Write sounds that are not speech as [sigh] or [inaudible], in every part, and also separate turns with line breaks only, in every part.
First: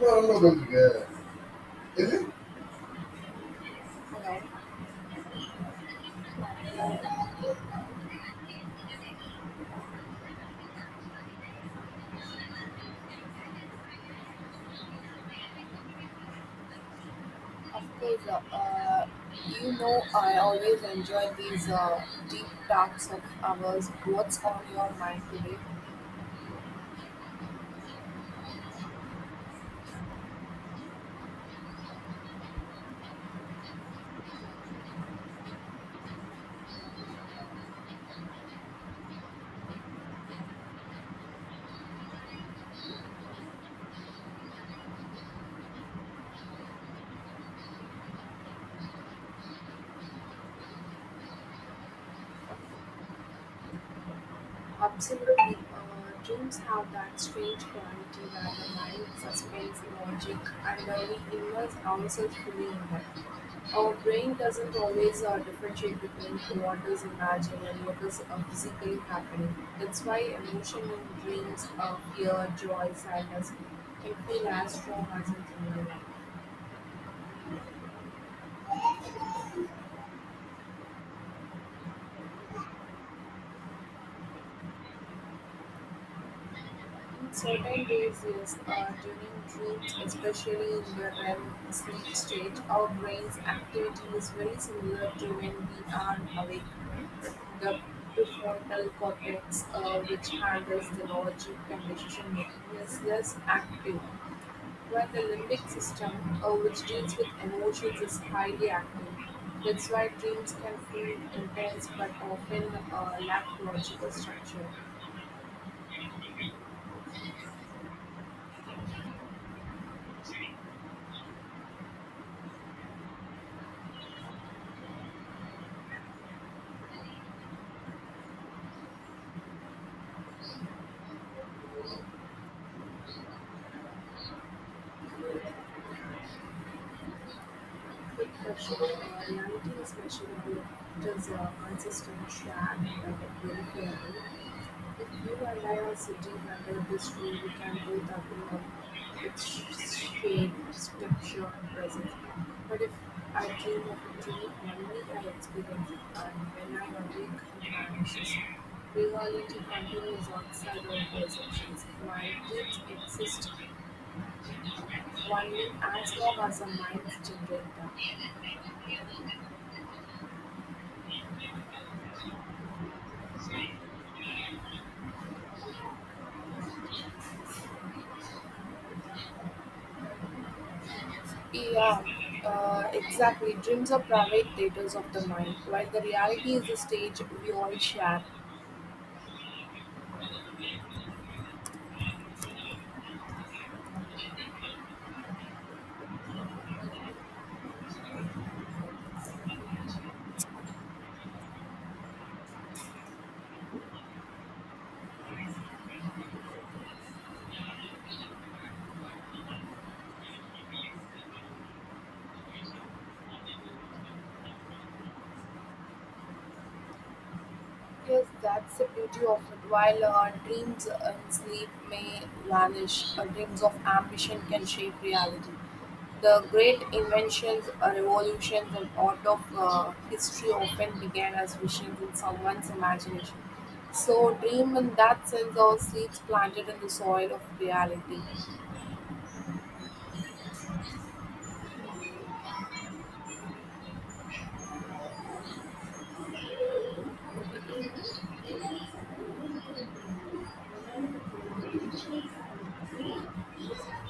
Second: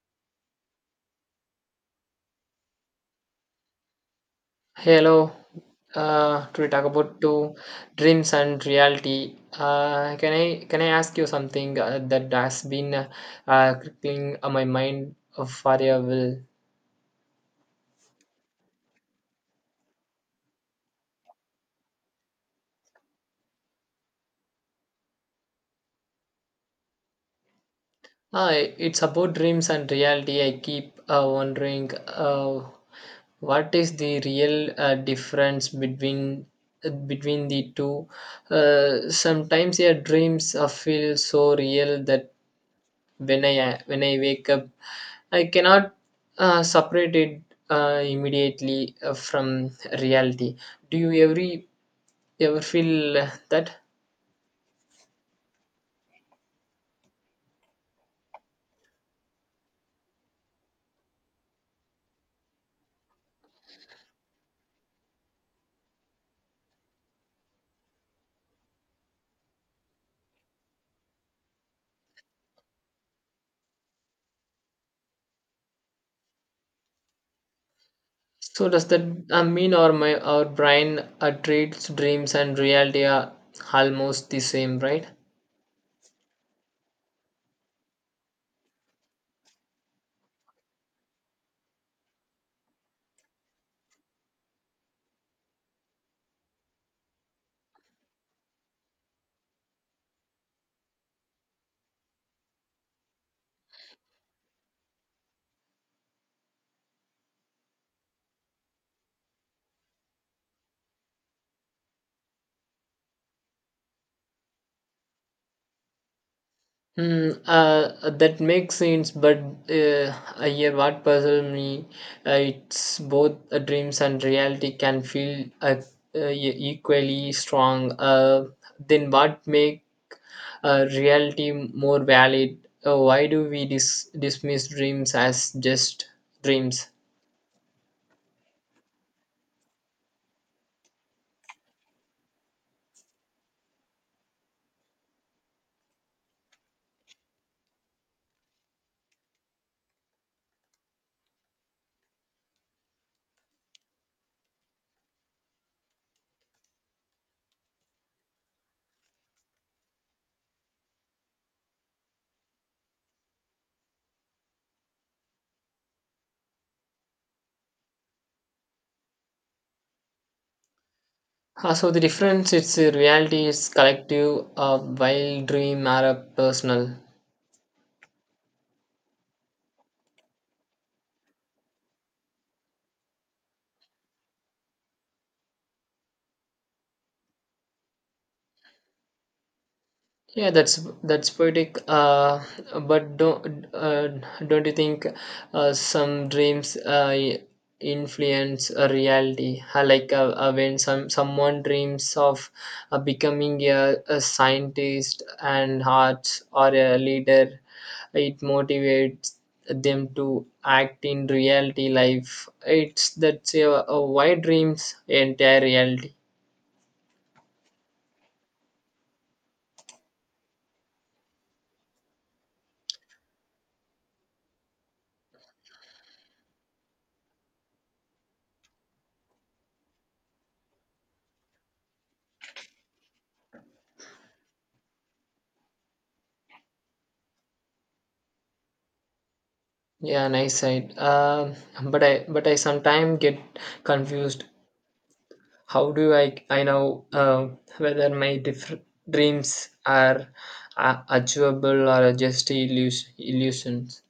No, no, that's good. Hello.
Hello. To talk about two dreams and reality. Can I ask you something that has been crippling on my mind for a while?
Of course, you know I always enjoy these deep talks of ours. What's on your mind today?
It's about dreams and reality. I keep wondering what is the real difference between between the two. Sometimes your dreams feel so real that when I wake up, I cannot separate it immediately from reality. Do you ever feel that?
Absolutely. Dreams have that strange quality where the mind suspends logic and we immerse ourselves fully in them. Our brain doesn't always differentiate between what is imagined and what is physically happening. That's why emotion in dreams, fear, joy, sadness can feel as strong as in real life.
So does that mean our brain treats dreams and reality are almost the same, right?
Certain days, yes, during dreams, especially in the REM sleep stage, our brain's activity is very similar to when we are awake. The prefrontal cortex, which handles the logic and decision making, is less active. Well, the limbic system, which deals with emotions, is highly active. That's why dreams can feel intense but often lack logical structure.
Hmm. That makes sense, but uh, yeah, what puzzles me, it's both dreams and reality can feel equally strong. Then what make reality more valid? Why do we dismiss dreams as just dreams?
Quick pressure, reality is measurable, it is a consistent track, very fairly. If you and I are sitting under this tree, we can do nothing of its shade, structure, and presence. But if I dream of a tree, only I experience it, and when I awake, it vanishes. Reality continues outside of perceptions. Minds exist only as long as the minds generate them.
So the difference, it's reality is collective, while dream are personal.
Yeah, exactly. Dreams are private theaters of the mind, while the reality is the stage we all share.
Yeah, that's poetic. But don't you think some dreams influence a reality? Like when someone dreams of becoming a scientist and arts or a leader, it motivates them to act in reality life. It's that's a why dreams entire reality.
Yes, that's the beauty of it. While our dreams and sleep may vanish, our dreams of ambition can shape reality. The great inventions, revolutions, and art of history often began as visions in someone's imagination. So, dream in that sense are seeds planted in the soil of reality.
Yeah, nice side. But I sometimes get confused. How do I know whether my dreams are achievable or just illusions?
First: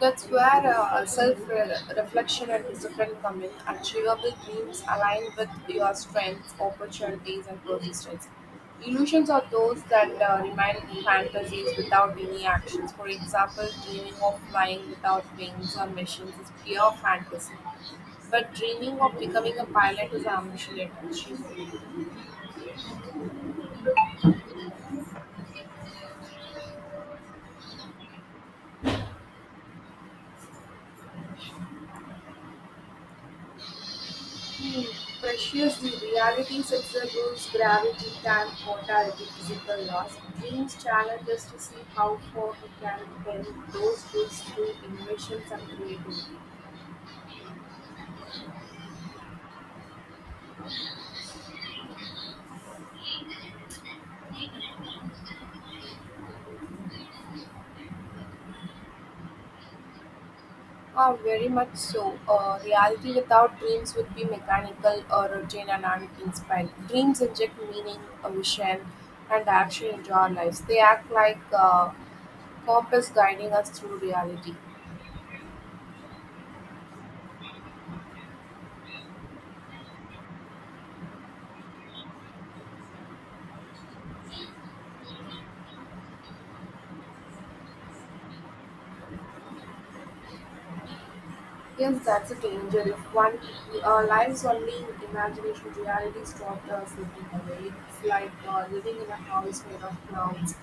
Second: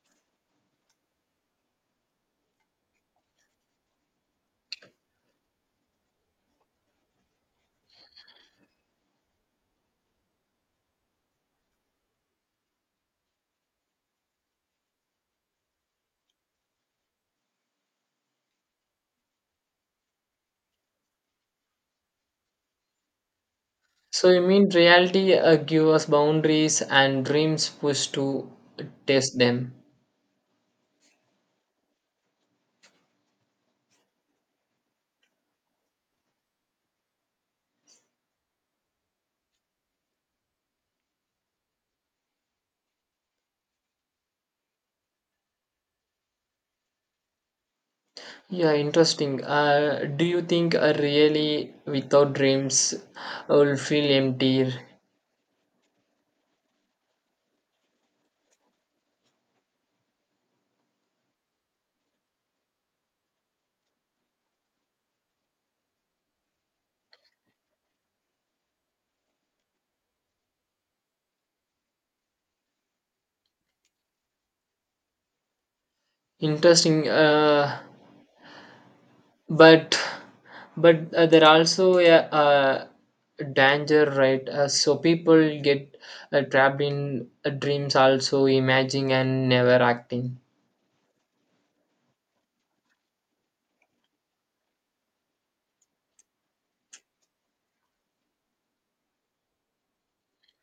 That's where self reflection and discipline come in. Achievable dreams align with your strengths, opportunities, and persistence. Illusions are those that remain fantasies without any actions. For example, dreaming of flying without wings or machines is pure fantasy. But dreaming of becoming a pilot is ambition and achievement.
So you mean reality give us boundaries and dreams push to test them?
He pressures the realities of the rules gravity, time, mortality, physical laws. Dreams challenge us to see how far we can bend those rules through innovations and creativity.
Yeah, interesting. Do you think really without dreams I will feel empty?
Ah, very much so. Reality without dreams would be mechanical or routine and uninspired. Dreams inject meaning, a vision, and action into our lives. They act like a compass guiding us through reality.
Interesting. But but there are also a danger, right? So people get trapped in dreams, also imagining and never acting.
Yes, that's a danger. If one lives only in imagination, reality stops slipping away. It's like living in a house made of clouds,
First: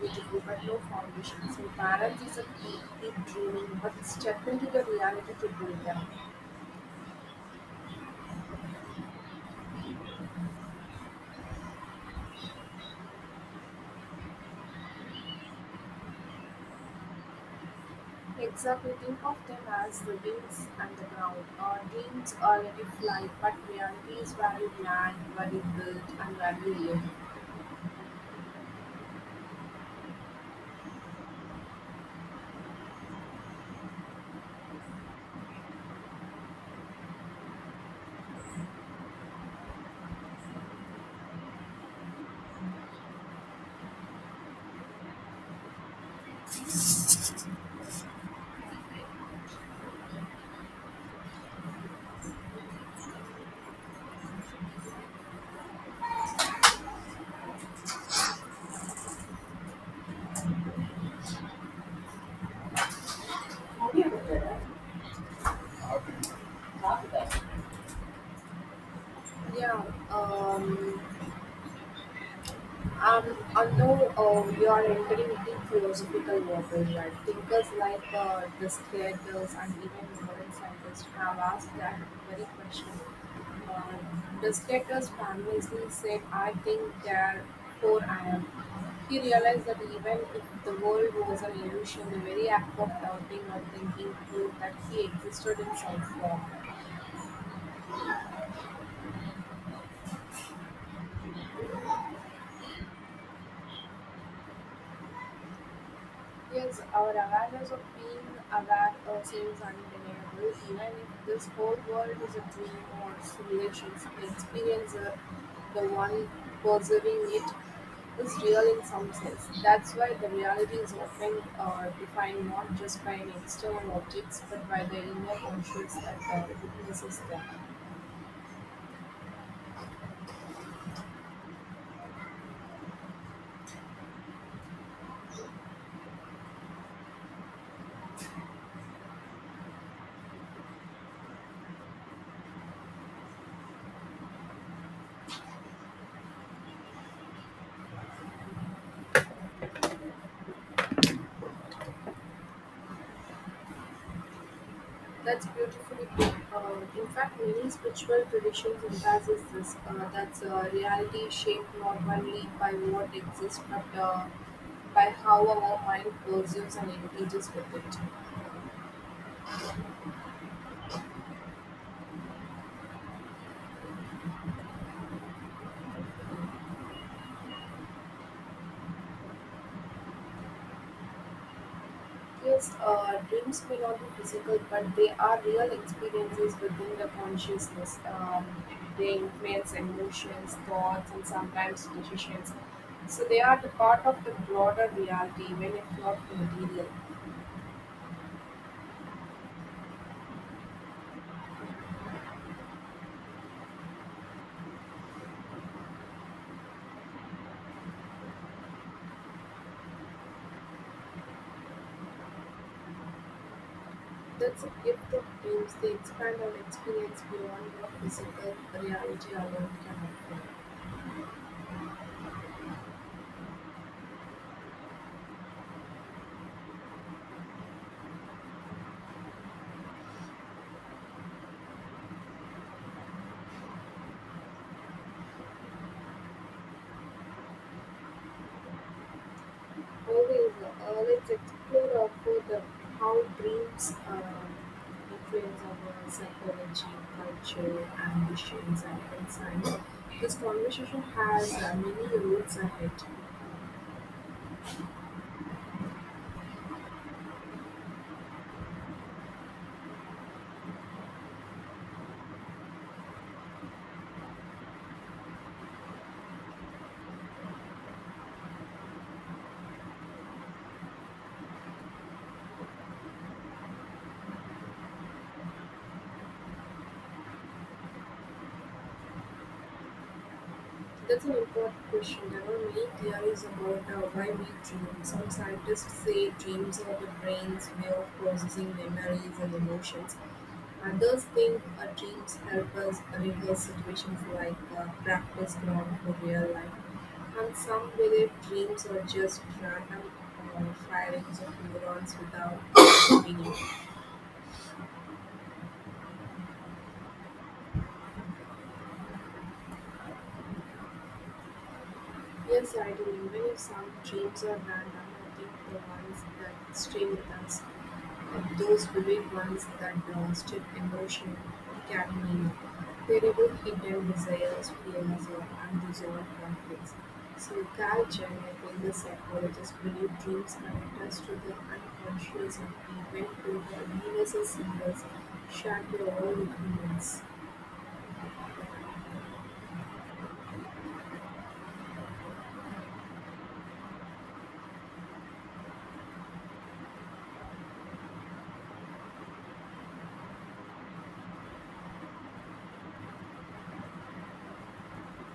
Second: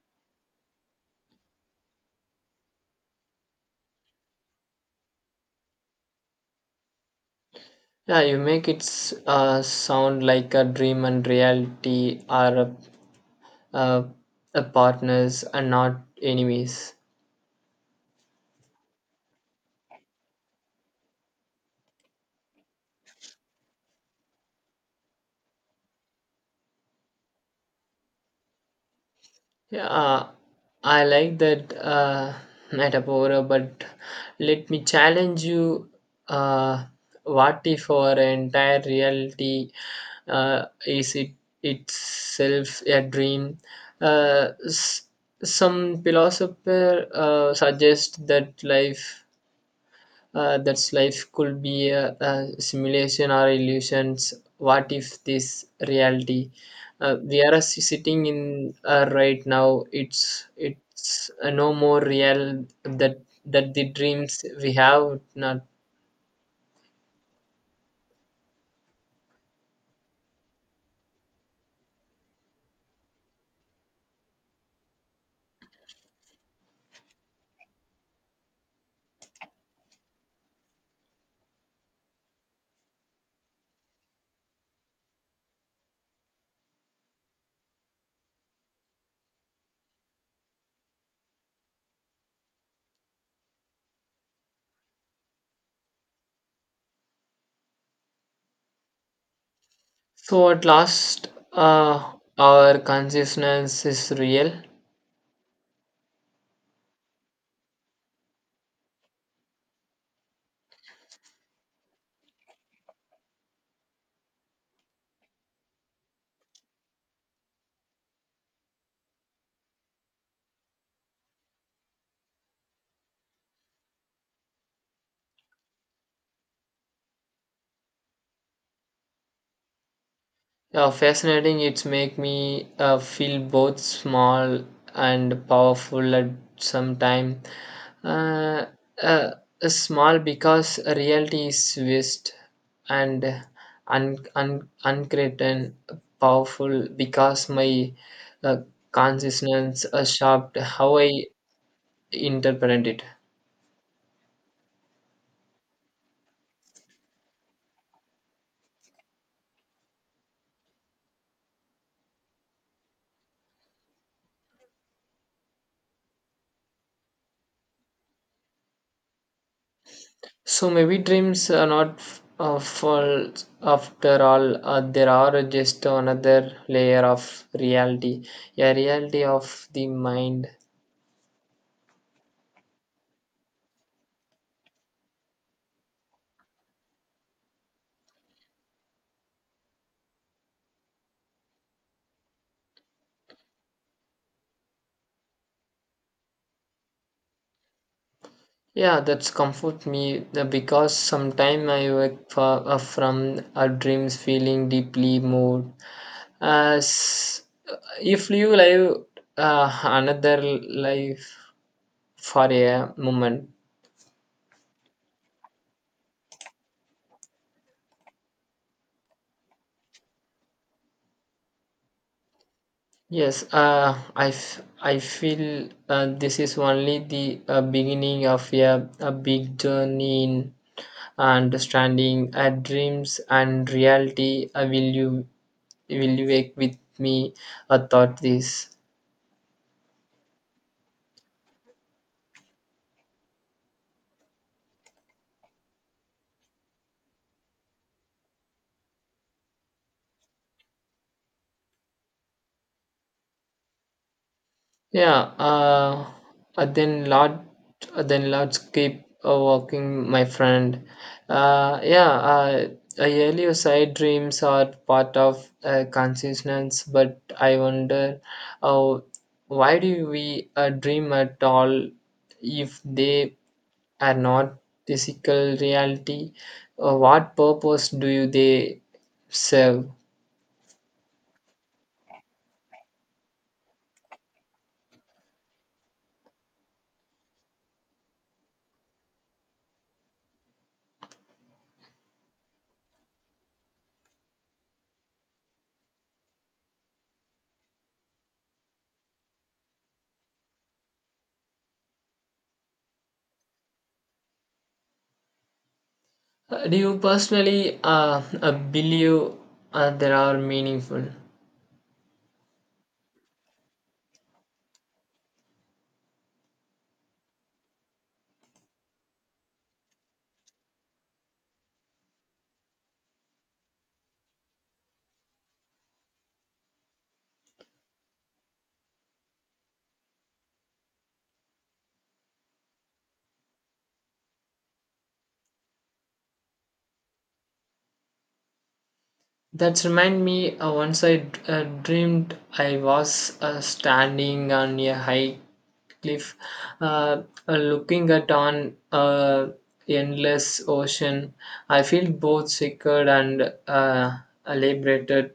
beautiful but no foundation. So balance is a key, keep dreaming, but step into the reality to build them.
Yeah, you make it sound like a dream and reality are uh, a partners and not enemies.
Exactly, think of them as the wings and the ground. Dreams are let it fly, but reality is where you land, where you build, and where you live.
Yeah, I like that metaphor, but let me challenge you. Uh, what if our entire reality is it itself a dream? Uh, s- some philosopher suggest that life could be a simulation or illusions. What if this reality we are sitting in right now, it's no more real that that the dreams we have not.
Yeah, um, Um, although you are entering deep philosophical waters, right? Thinkers like the Descartes and even modern scientists have asked that very question. Uh, Descartes famously said, I think, therefore I am. He realized that even if the world was an illusion, the very act of doubting or thinking proved that he existed in some form.
So at last our consciousness is real.
Yes, our awareness of being aware seems undeniable, even if this whole world is a dream or simulation. The experience, the one perceiving it, is real in some sense. That's why the reality is often defined not just by an external objects, but by the inner conscious that witnesses them.
Yeah, fascinating. It's make me feel both small and powerful at some time. Uh, uh, Small because reality is vast and uncreated, powerful because my uh, consciousness shaped how I interpret it.
That's beautifully put. In fact, many spiritual traditions emphasize this that's a reality shaped not only by what exists but by how our mind perceives and engages with it.
So maybe dreams are not false after all. There are just another layer of reality, a reality of the mind.
Yes, dreams may not be physical, but they are real experiences within the consciousness. They influence emotions, thoughts, and sometimes decisions. So they are the part of the broader reality, even if not material.
Yeah, that's comfort me because sometimes I wake for, from a dreams feeling deeply moved. As uh, if you live another life for a moment.
That's a gift of dreams. They expand our experience beyond what physical reality alone can offer.
Yes, I, I feel this is only the beginning of a big journey in understanding dreams and reality. You will you wake with me? I thought this.
Moreover, let's explore our further how dreams influence our psychology, culture, ambitions, and insights. This conversation has many roads ahead.
Yeah, uh, then lot, then let's keep walking, my friend. Uh, yeah, uh, Earlier side dreams are part of consciousness, but I wonder, uh, why do we dream at all if they are not physical reality? What purpose do you they serve?
That's an important question. There are many theories about why we dream. Some scientists say dreams are the brain's way of processing memories and emotions. Others think our dreams help us rehearse situations like a practice ground for real life, and some believe dreams are just random uh, firings of neurons without [coughs] meaning.
Do you personally believe there are meaningful?
Yes, I do. Even if some dreams are random, I think the ones that stay with us, those vivid ones that blasted emotion, can they terrible hidden desires, fears, or unresolved conflicts. So, Carl Jung, a famous psychologist, believed dreams connect us to the unconscious and even to the universal symbols shared by all humans.
That's remind me once I dreamed I was standing on a high cliff, uh, looking at on endless ocean. I feel both secured and liberated.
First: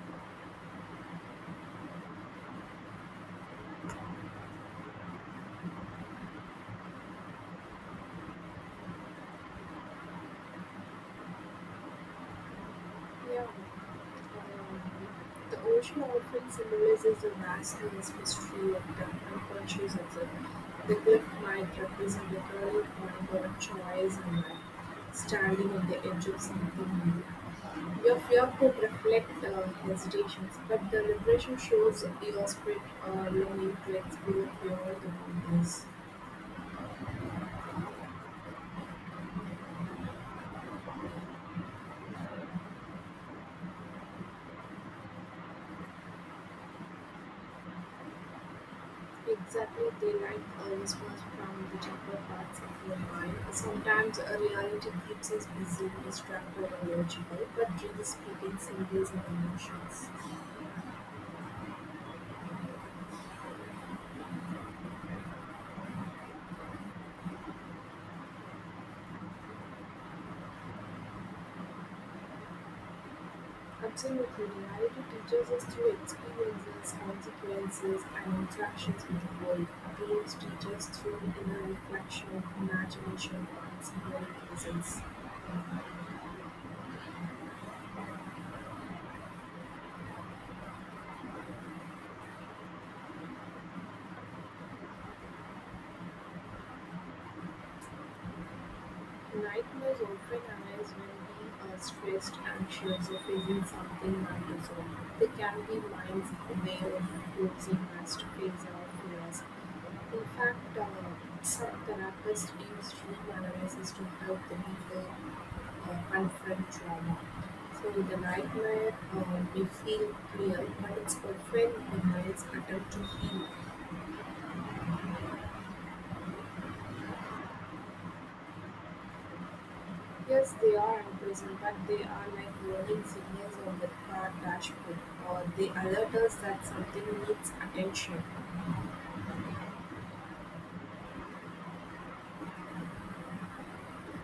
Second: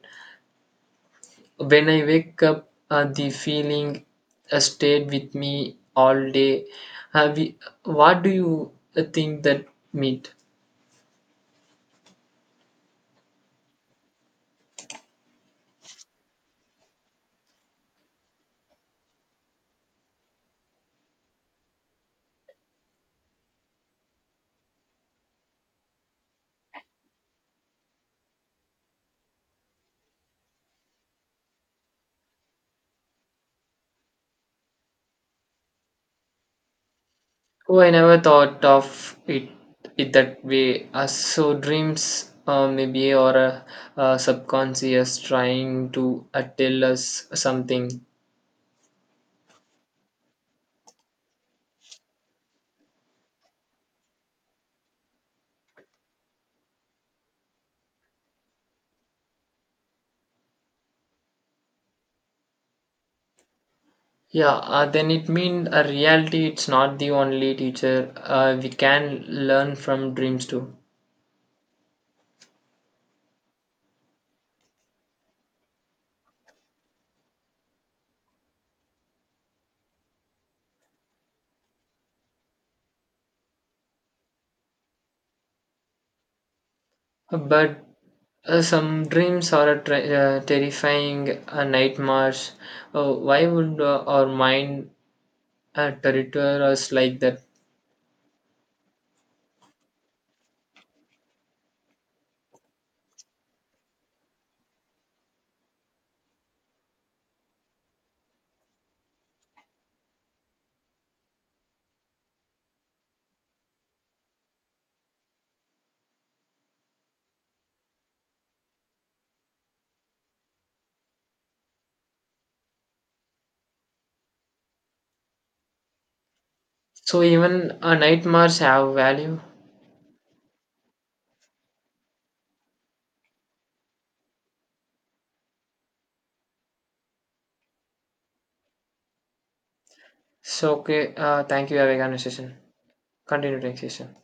When I wake up, the feeling stayed with me all day. Uh, we, what do you think that meant?
Yeah. The ocean often symbolizes the vastness, mystery, of the unconscious itself. The cliff might represent the turning point or a choice in life, standing on the edge of something new. Your fear could reflect hesitations, but the liberation shows your spirit longing to explore beyond the boundaries.
Oh, I never thought of it it that way. So dreams, maybe, or subconscious trying to tell us something.
Exactly, they like a response from the deeper parts of your mind. Sometimes a reality keeps us busy, distracted, or logical, but really speaking, symbols and emotions.
Yeah, then it means a reality. It's not the only teacher. We can learn from dreams too.
Absolutely, reality teaches us through experiences, consequences, and interactions with the world. Dreams teach us through inner reflection, imagination, and symbolic presence.
But some dreams are a terrifying nightmares. Why would our mind territor us like that?
Nightmares often arise when we are stressed, anxious, or facing something unresolved. They can be mind's way of forcing us to face our fears. In fact, some therapists use dream analysis to help the people confront trauma. So the nightmare may feel real, but it's often the mind's attempt to heal.
So even nightmares have value.
Yes, they are impressive, but they are like warning signals on the car dashboard, or they alert us that something needs attention.
So, okay, thank you. Have a conversation. Continue the next session.